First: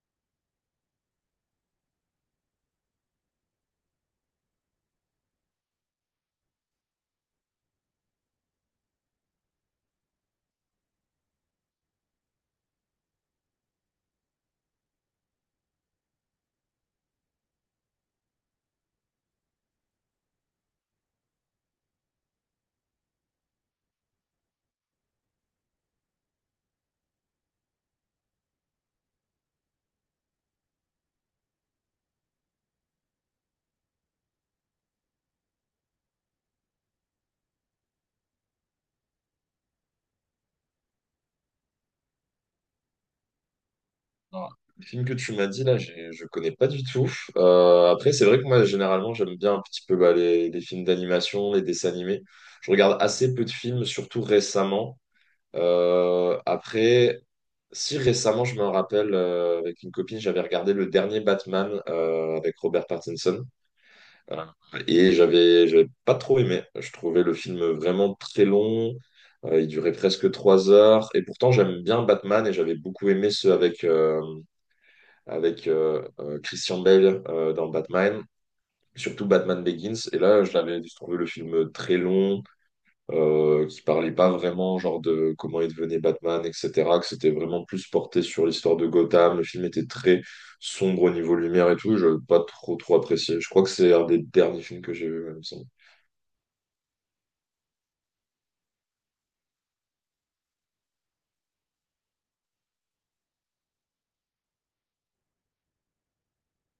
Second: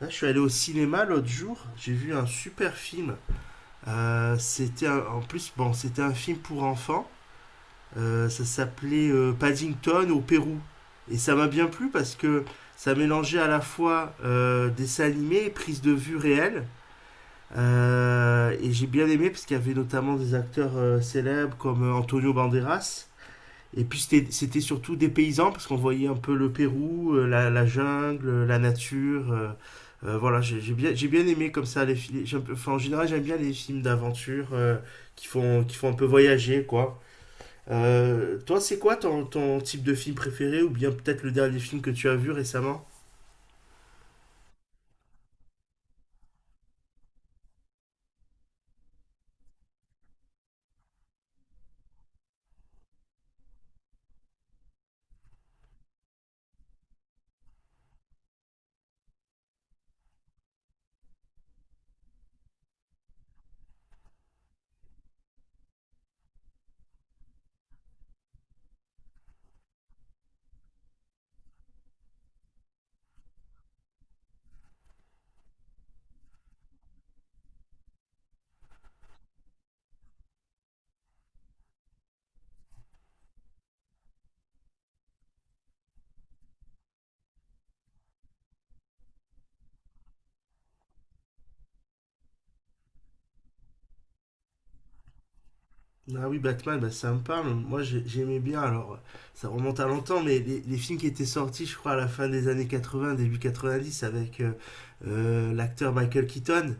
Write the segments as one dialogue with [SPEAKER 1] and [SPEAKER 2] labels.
[SPEAKER 1] Là, je suis allé au cinéma l'autre jour, j'ai vu un super film. En plus, bon, c'était un film pour enfants. Ça s'appelait Paddington au Pérou. Et ça m'a bien plu parce que ça mélangeait à la fois dessin animé et prise de vue réelle. Et j'ai bien aimé parce qu'il y avait notamment des acteurs célèbres comme Antonio Banderas. Et puis c'était surtout des paysans parce qu'on voyait un peu le Pérou, la jungle, la nature. Voilà, j'ai bien aimé comme ça les films. Enfin, en général, j'aime bien les films d'aventure qui font un peu voyager, quoi. Toi, c'est quoi ton type de film préféré ou bien peut-être le dernier film que tu as vu récemment?
[SPEAKER 2] Non, le film que tu m'as dit là, je connais pas du tout. Après, c'est vrai que moi, généralement, j'aime bien un petit peu bah, les films d'animation, les dessins animés. Je regarde assez peu de films, surtout récemment. Après, si récemment, je me rappelle, avec une copine, j'avais regardé le dernier Batman avec Robert Pattinson. Euh, et j'avais pas trop aimé. Je trouvais le film vraiment très long. Il durait presque 3 heures. Et pourtant, j'aime bien Batman et j'avais beaucoup aimé ceux avec Christian Bale dans Batman, surtout Batman Begins. Et là, je l'avais trouvé le film très long, qui parlait pas vraiment genre de comment il devenait Batman, etc. Que c'était vraiment plus porté sur l'histoire de Gotham. Le film était très sombre au niveau lumière et tout. Je n'ai pas trop trop apprécié. Je crois que c'est un des derniers films que j'ai vu, il me semble.
[SPEAKER 1] Ah oui, Batman, bah, ça me parle. Moi, j'aimais bien. Alors, ça remonte à longtemps, mais les films qui étaient sortis, je crois, à la fin des années 80, début 90, avec l'acteur Michael Keaton.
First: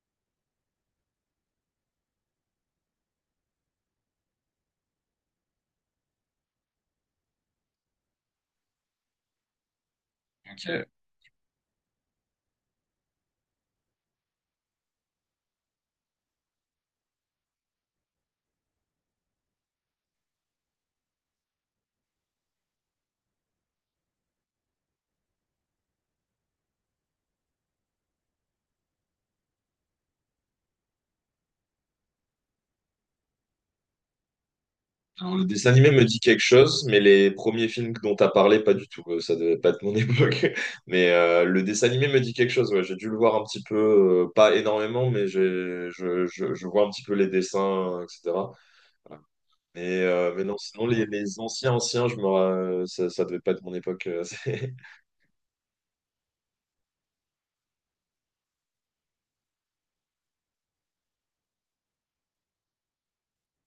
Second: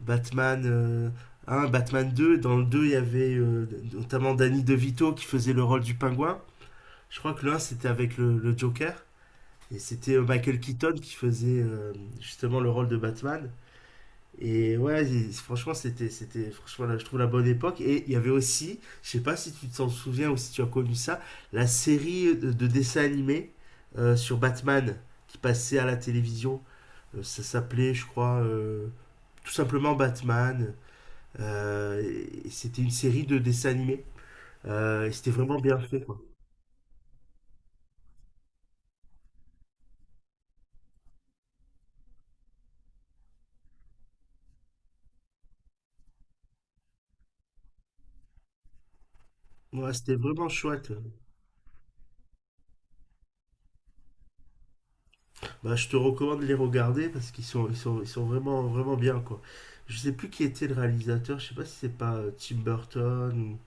[SPEAKER 1] Batman 1, Batman deux. Dans le 2 il y avait notamment Danny DeVito qui faisait le rôle du pingouin. Je crois que l'un, c'était avec le Joker. Et c'était Michael
[SPEAKER 2] Ok.
[SPEAKER 1] Keaton qui faisait justement le rôle de Batman. Et ouais, franchement, franchement, là, je trouve la bonne époque. Et il y avait aussi, je sais pas si tu t'en souviens ou si tu as connu ça, la série de dessins animés sur Batman qui passait à la télévision. Ça s'appelait, je crois, tout simplement Batman. Euh, et c'était une série de dessins animés. Et c'était
[SPEAKER 2] Alors, le
[SPEAKER 1] vraiment
[SPEAKER 2] dessin
[SPEAKER 1] bien
[SPEAKER 2] animé
[SPEAKER 1] fait,
[SPEAKER 2] me dit
[SPEAKER 1] quoi.
[SPEAKER 2] quelque chose, mais les premiers films dont tu as parlé, pas du tout. Ça devait pas être mon époque. Mais le dessin animé me dit quelque chose. Ouais, j'ai dû le voir un petit peu, pas énormément, mais je vois un petit peu les dessins, etc.
[SPEAKER 1] Ouais,
[SPEAKER 2] Mais,
[SPEAKER 1] c'était
[SPEAKER 2] euh, mais
[SPEAKER 1] vraiment
[SPEAKER 2] non, sinon,
[SPEAKER 1] chouette.
[SPEAKER 2] les anciens, ça devait pas être mon époque.
[SPEAKER 1] Bah, je te recommande de les regarder parce qu'ils sont vraiment, vraiment bien, quoi. Je sais plus qui était le réalisateur, je sais pas si c'est pas Tim Burton ou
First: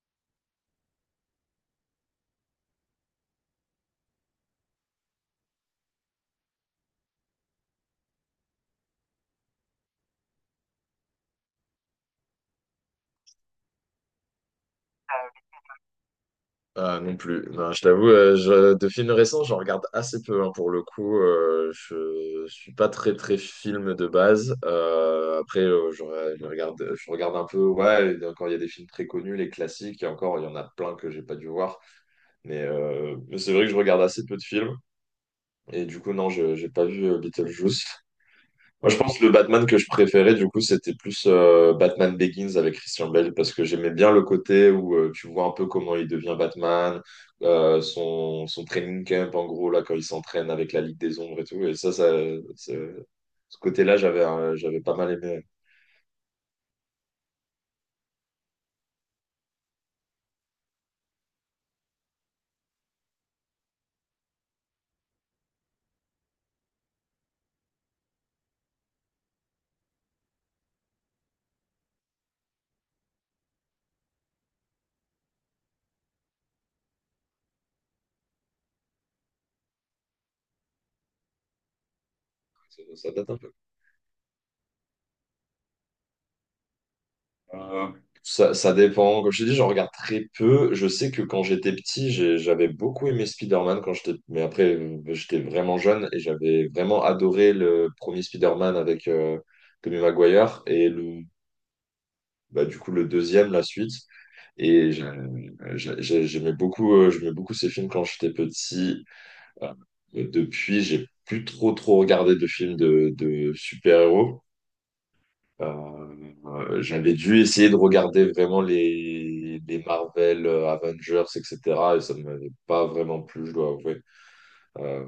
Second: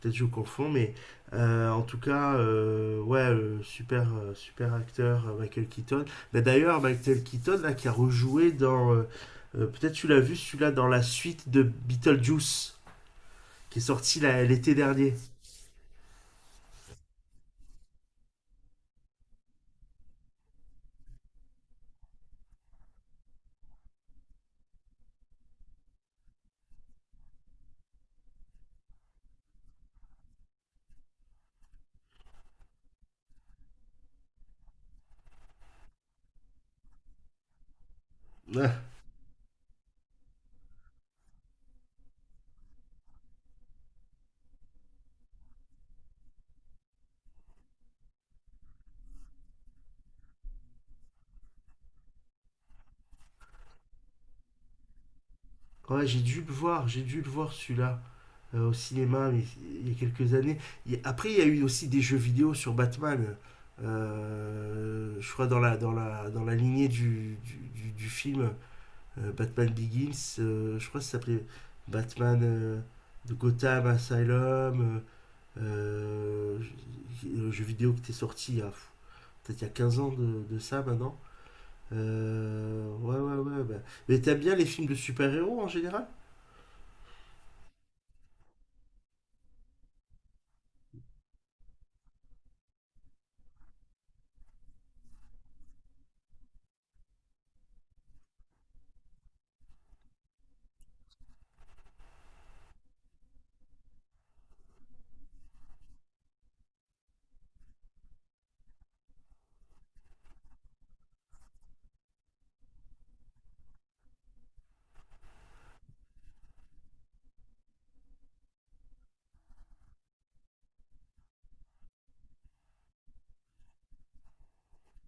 [SPEAKER 1] peut-être je confonds, mais en tout cas, ouais, super, super acteur Michael Keaton. Mais d'ailleurs, Michael Keaton là, qui a rejoué dans, peut-être tu l'as vu celui-là dans la suite de Beetlejuice qui est sorti là, l'été dernier.
[SPEAKER 2] Ah, non plus. Non, je t'avoue, de films récents, j'en regarde assez peu, hein, pour le coup. Je suis pas très très film de base. Après, je regarde un peu. Ouais, et encore il y a des films très connus, les classiques. Et encore, il y en a plein que j'ai pas dû voir. Mais c'est vrai que je regarde assez peu de films. Et du coup, non, je j'ai pas vu Beetlejuice. Moi, je pense que le Batman que je préférais, du coup, c'était plus Batman Begins avec Christian Bale, parce que j'aimais bien le côté où tu vois un peu comment il devient Batman, son training camp, en gros, là, quand il s'entraîne avec la Ligue des Ombres et tout. Et ça, ce ce côté-là, j'avais pas mal aimé.
[SPEAKER 1] Ouais, j'ai dû le voir celui-là au cinéma mais il y a quelques années. Après, il y a eu aussi des jeux vidéo sur Batman. Je crois dans la lignée du film Batman Begins, je crois que ça s'appelait Batman de Gotham Asylum, le jeu vidéo qui était sorti il y a pff, peut-être il y a 15 ans de ça maintenant.
[SPEAKER 2] Ça, ça
[SPEAKER 1] Ouais,
[SPEAKER 2] date
[SPEAKER 1] ouais,
[SPEAKER 2] un peu.
[SPEAKER 1] ouais. Bah. Mais t'aimes bien les films de super-héros en général?
[SPEAKER 2] Euh, ça dépend. Comme je t'ai dit, j'en regarde très peu. Je sais que quand j'étais petit, j'avais beaucoup aimé Spider-Man quand j'étais, mais après, j'étais vraiment jeune et j'avais vraiment adoré le premier Spider-Man avec Tobey Maguire et bah, du coup, le deuxième, la suite. Et j'aimais beaucoup ces films quand j'étais petit. Euh, Depuis, j'ai plus trop trop regardé de films de super-héros. Euh, J'avais dû essayer de regarder vraiment les Marvel, Avengers, etc. Et ça ne m'avait pas vraiment plu, je dois avouer. Euh,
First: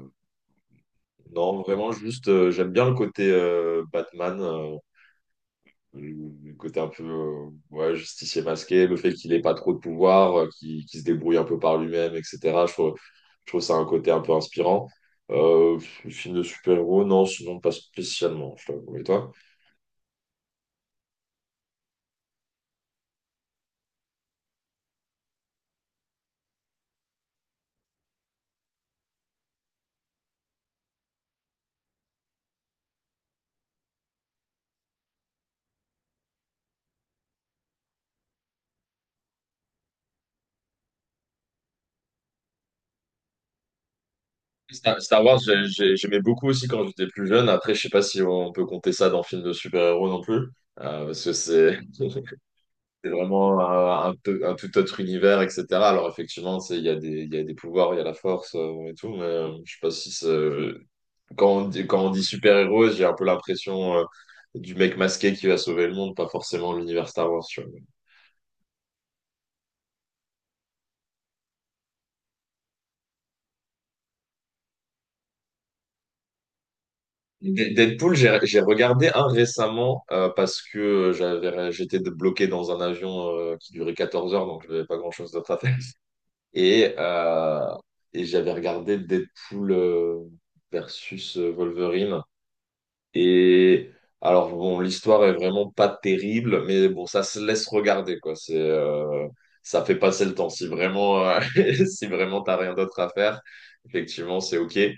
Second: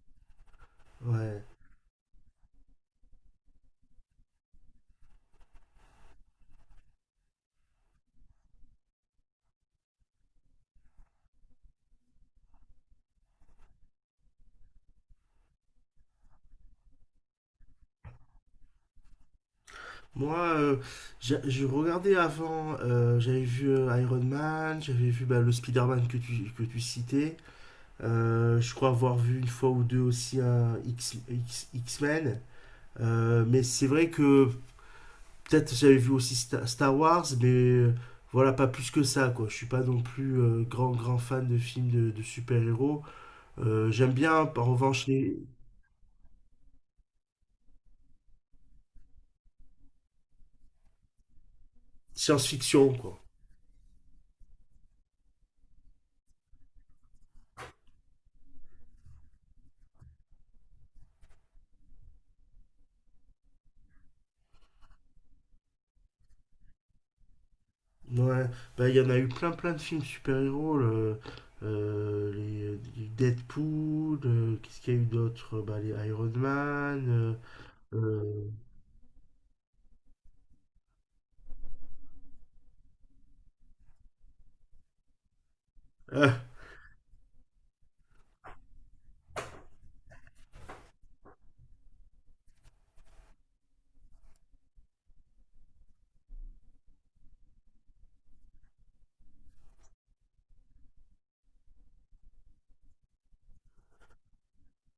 [SPEAKER 1] Ouais.
[SPEAKER 2] non, vraiment, juste, j'aime bien le côté Batman, le côté un peu ouais, justicier masqué, le fait qu'il n'ait pas trop de pouvoir, qu'il se débrouille un peu par lui-même, etc. Je trouve, je trouve ça un côté un peu inspirant. Euh, film de super-héros, non, sinon pas spécialement, je t'avoue. Et toi?
[SPEAKER 1] Moi, j'ai regardé avant, j'avais vu Iron Man, j'avais vu bah, le Spider-Man que tu citais. Je crois avoir vu une fois ou deux aussi un X-Men. Mais c'est vrai que peut-être j'avais vu aussi Star Wars, mais voilà, pas plus que ça, quoi. Je suis pas non plus grand, grand fan de films de super-héros. J'aime bien, en
[SPEAKER 2] Star,
[SPEAKER 1] revanche,
[SPEAKER 2] Star
[SPEAKER 1] les
[SPEAKER 2] Wars, j'aimais beaucoup aussi quand j'étais plus jeune. Après, je sais pas si on peut compter ça dans film de super-héros non plus, parce que c'est
[SPEAKER 1] science-fiction,
[SPEAKER 2] c'est
[SPEAKER 1] quoi.
[SPEAKER 2] vraiment un tout autre univers, etc. Alors effectivement, il y a des pouvoirs, il y a la force et tout, mais je sais pas si c'est. Quand on dit super-héros, j'ai un peu l'impression du mec masqué qui va sauver le monde, pas forcément l'univers Star Wars.
[SPEAKER 1] Ouais, bah il y en a eu plein plein de films super-héros, les Deadpool, qu'est-ce qu'il y a eu d'autre? Bah les Iron Man,
[SPEAKER 2] Deadpool, j'ai
[SPEAKER 1] euh,
[SPEAKER 2] j'ai regardé un récemment parce que j'étais bloqué dans un avion qui durait 14 heures, donc je n'avais pas grand-chose d'autre à faire.
[SPEAKER 1] euh, ah,
[SPEAKER 2] Et, euh, et j'avais regardé Deadpool versus Wolverine. Et alors, bon, l'histoire est vraiment pas terrible, mais bon, ça se laisse regarder, quoi. Ça fait passer le temps. Si vraiment, si vraiment t'as rien d'autre à faire, effectivement, c'est OK. Et,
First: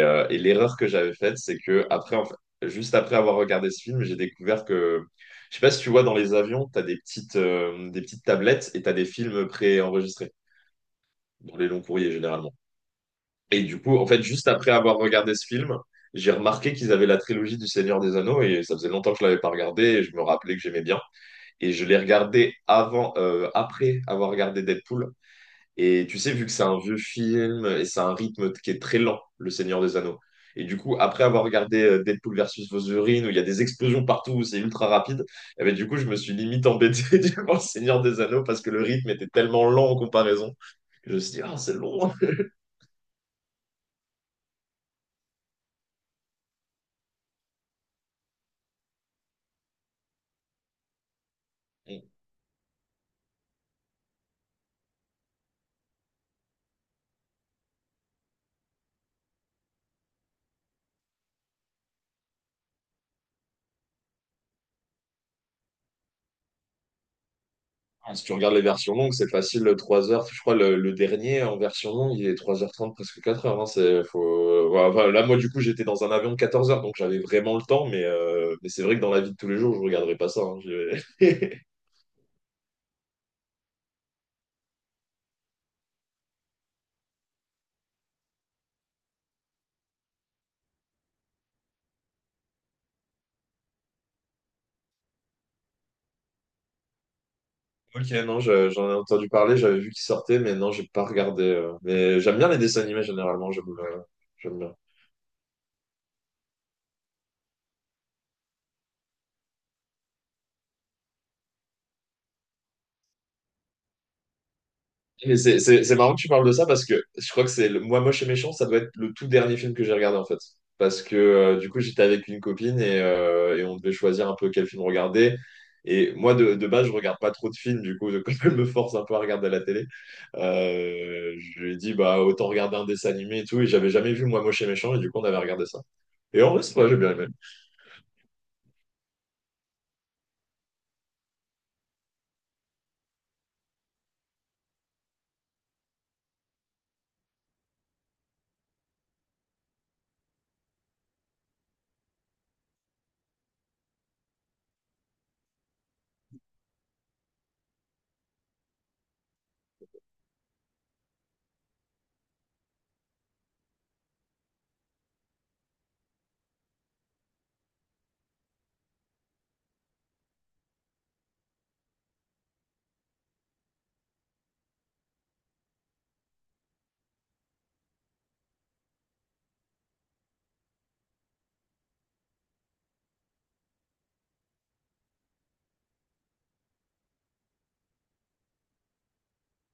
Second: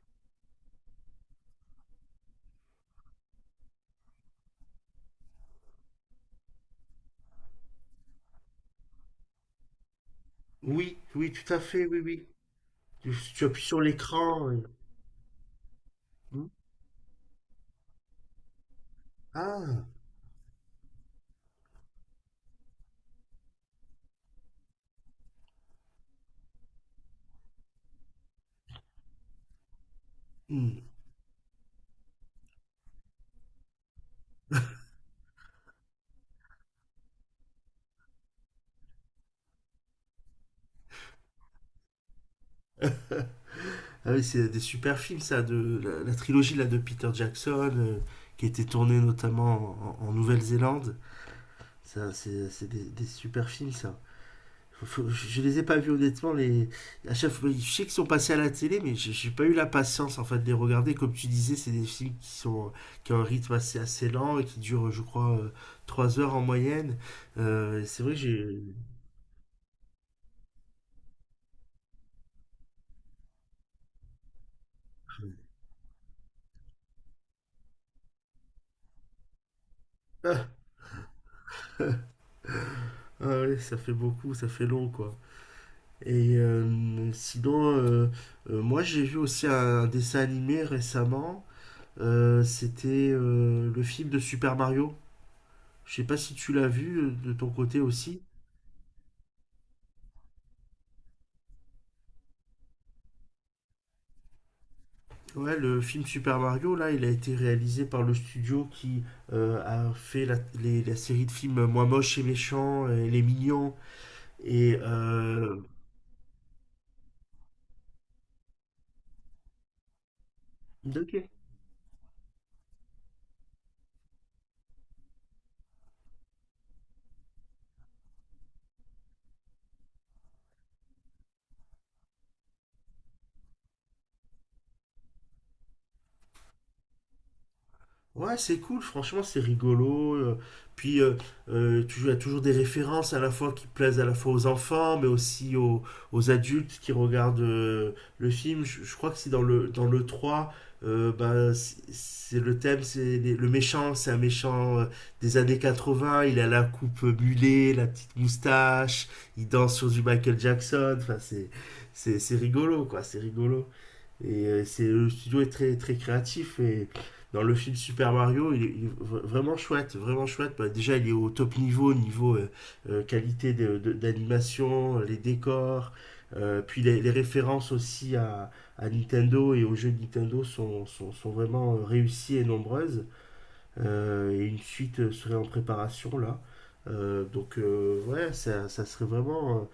[SPEAKER 2] euh, et l'erreur que j'avais faite, c'est que après, en fait, juste après avoir regardé ce film, j'ai découvert que, je sais pas si tu vois, dans les avions, t'as des petites tablettes et t'as des films préenregistrés
[SPEAKER 1] oui, oui, tout
[SPEAKER 2] dans
[SPEAKER 1] à
[SPEAKER 2] les longs
[SPEAKER 1] fait, oui,
[SPEAKER 2] courriers,
[SPEAKER 1] oui.
[SPEAKER 2] généralement.
[SPEAKER 1] Tu appuies
[SPEAKER 2] Et
[SPEAKER 1] sur
[SPEAKER 2] du coup, en fait, juste
[SPEAKER 1] l'écran.
[SPEAKER 2] après avoir regardé ce film, j'ai
[SPEAKER 1] Hmm.
[SPEAKER 2] remarqué qu'ils avaient la trilogie du Seigneur des Anneaux et ça faisait longtemps que je l'avais pas regardé
[SPEAKER 1] Ah,
[SPEAKER 2] et je me rappelais que j'aimais bien. Et je l'ai regardé avant, après avoir regardé Deadpool. Et tu sais, vu que c'est un vieux film et c'est un rythme qui est très lent, le Seigneur des Anneaux. Et du
[SPEAKER 1] hmm.
[SPEAKER 2] coup, après avoir regardé Deadpool versus Wolverine, où il y a des explosions partout, où c'est ultra rapide, eh ben, du coup, je me suis limite embêté devant le Seigneur des Anneaux parce que le rythme était tellement lent en comparaison, que je me suis dit, ah, c'est long.
[SPEAKER 1] Ah oui, c'est des super films ça, de la trilogie là de Peter Jackson, qui était tournée notamment en Nouvelle-Zélande. Ça, c'est des super films ça. Je les ai pas vus honnêtement. Les... À chaque fois, je sais qu'ils sont passés à la télé, mais j'ai pas eu la patience en fait de les regarder. Comme tu disais, c'est des films qui ont un rythme assez, assez lent et qui durent, je crois, trois heures en moyenne. C'est vrai
[SPEAKER 2] Ah,
[SPEAKER 1] que
[SPEAKER 2] si tu regardes les versions longues, c'est facile, le 3 heures. Je crois le dernier en version longue, il est 3h30 presque 4 heures, hein. Voilà, enfin, là, moi, du coup, j'étais dans un avion de 14 heures, donc j'avais vraiment le temps. Mais, c'est vrai que dans la vie de tous les jours, je ne regarderai pas ça,
[SPEAKER 1] ah,
[SPEAKER 2] hein.
[SPEAKER 1] ah ouais, ça fait beaucoup, ça fait long quoi. Et sinon, moi j'ai vu aussi un dessin animé récemment. C'était le film de Super Mario. Je sais pas si tu l'as vu de ton côté
[SPEAKER 2] Ok,
[SPEAKER 1] aussi.
[SPEAKER 2] non, j'en ai entendu parler, j'avais vu qu'il sortait, mais non, j'ai pas regardé. Mais j'aime bien les dessins animés généralement. J'aime bien.
[SPEAKER 1] Ouais, le film Super Mario, là, il a été réalisé par le studio qui a fait la série de films Moi moche et méchant et Les mignons et
[SPEAKER 2] Mais c'est c'est marrant que tu parles de ça parce que je crois que c'est le, moi moche et méchant, ça doit être le tout dernier film que j'ai regardé en fait. Parce
[SPEAKER 1] ok.
[SPEAKER 2] que du coup j'étais avec une copine et on devait choisir un peu quel film regarder. Et moi de base je regarde pas trop de films du coup quand elle me force un peu à regarder à la télé, je lui ai dit bah autant regarder un dessin animé et tout et j'avais jamais vu moi moche et méchant et du coup on avait regardé ça. Et en vrai c'est vrai j'ai bien aimé.
[SPEAKER 1] Ouais, c'est cool, franchement, c'est rigolo. Puis, as toujours des références à la fois qui plaisent à la fois aux enfants, mais aussi aux adultes qui regardent le film. Je crois que c'est dans le 3. Bah, c'est le thème, c'est le méchant, c'est un méchant des années 80. Il a la coupe mulet, la petite moustache, il danse sur du Michael Jackson. Enfin, c'est rigolo, quoi, c'est rigolo. Et c'est le studio est très très créatif et dans le film Super Mario, il est vraiment chouette, vraiment chouette. Bah, déjà, il est au top niveau, niveau qualité d'animation, les décors, puis références aussi Nintendo et aux jeux de Nintendo sont vraiment réussies et nombreuses. Et une suite serait en préparation là. Donc ouais, ça serait vraiment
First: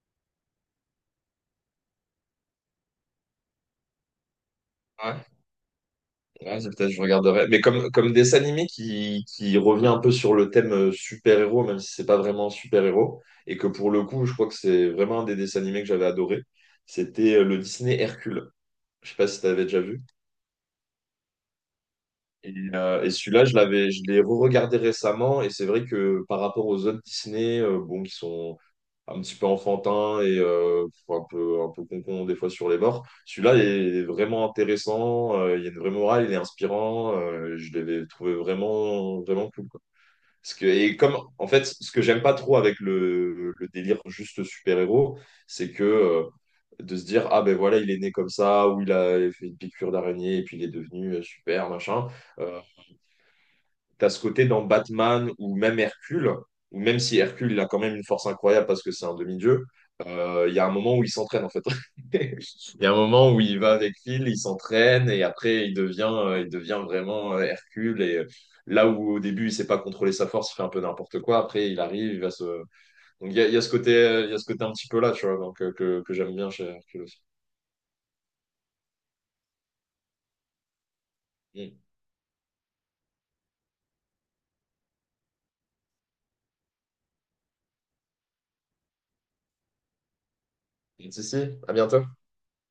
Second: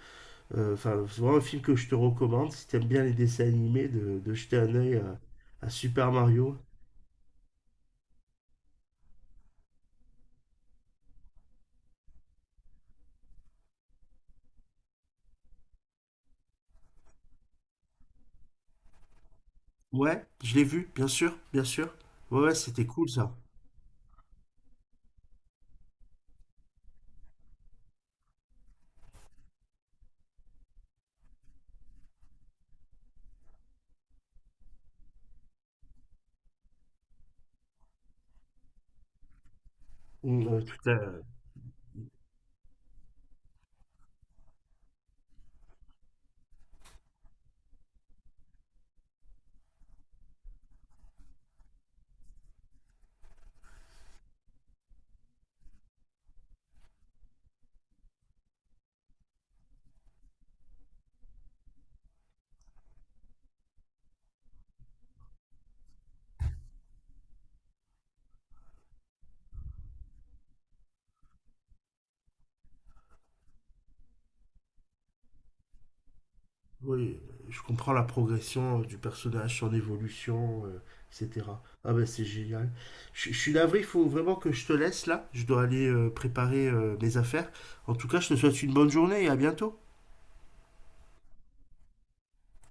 [SPEAKER 1] enfin, c'est vraiment un film que je te recommande si t'aimes bien les dessins animés, de jeter un œil à Super Mario.
[SPEAKER 2] Ouais, c'est peut-être, je regarderai. Mais comme dessin animé qui revient un peu sur le thème super-héros, même si c'est pas vraiment un super-héros, et que pour le coup, je crois que c'est vraiment un des dessins animés que j'avais adoré, c'était le Disney Hercule. Je sais pas si tu avais déjà vu.
[SPEAKER 1] Ouais, je l'ai vu, bien sûr, bien sûr. Ouais, ouais,
[SPEAKER 2] Et,
[SPEAKER 1] c'était
[SPEAKER 2] euh,
[SPEAKER 1] cool
[SPEAKER 2] et
[SPEAKER 1] ça.
[SPEAKER 2] celui-là, je l'ai re-regardé récemment, et c'est vrai que par rapport aux autres Disney, bon, qui sont un petit peu enfantins et un peu concons des fois sur les bords, celui-là est vraiment intéressant, il y a une vraie morale, il est inspirant, je l'avais trouvé vraiment, vraiment cool, quoi.
[SPEAKER 1] Mm,
[SPEAKER 2] Parce que, et comme, en fait, ce que j'aime pas trop avec le délire juste super-héros, c'est que de se dire, ah ben voilà, il est né comme ça, ou il a fait une piqûre d'araignée, et puis il est devenu super, machin. euh, T'as ce côté dans Batman ou même Hercule, ou même si Hercule, il a quand même une force incroyable parce que c'est un demi-dieu, il y a un moment où il s'entraîne en fait. Il y a un moment où il va avec Phil, il s'entraîne et après il devient vraiment Hercule. Et là où au début il sait pas contrôler sa force, il fait un peu n'importe quoi, après il arrive, il va se. Donc il y a ce côté un petit peu là, tu vois, donc, que j'aime bien chez Hercule
[SPEAKER 1] oui,
[SPEAKER 2] aussi.
[SPEAKER 1] je comprends la progression du personnage, son évolution, etc.
[SPEAKER 2] Mm.
[SPEAKER 1] Ah ben c'est génial. Je suis navré, il faut vraiment que je te laisse là. Je dois aller préparer mes affaires. En tout cas, je te souhaite une bonne journée et à bientôt.
[SPEAKER 2] Mm, si, si, à bientôt.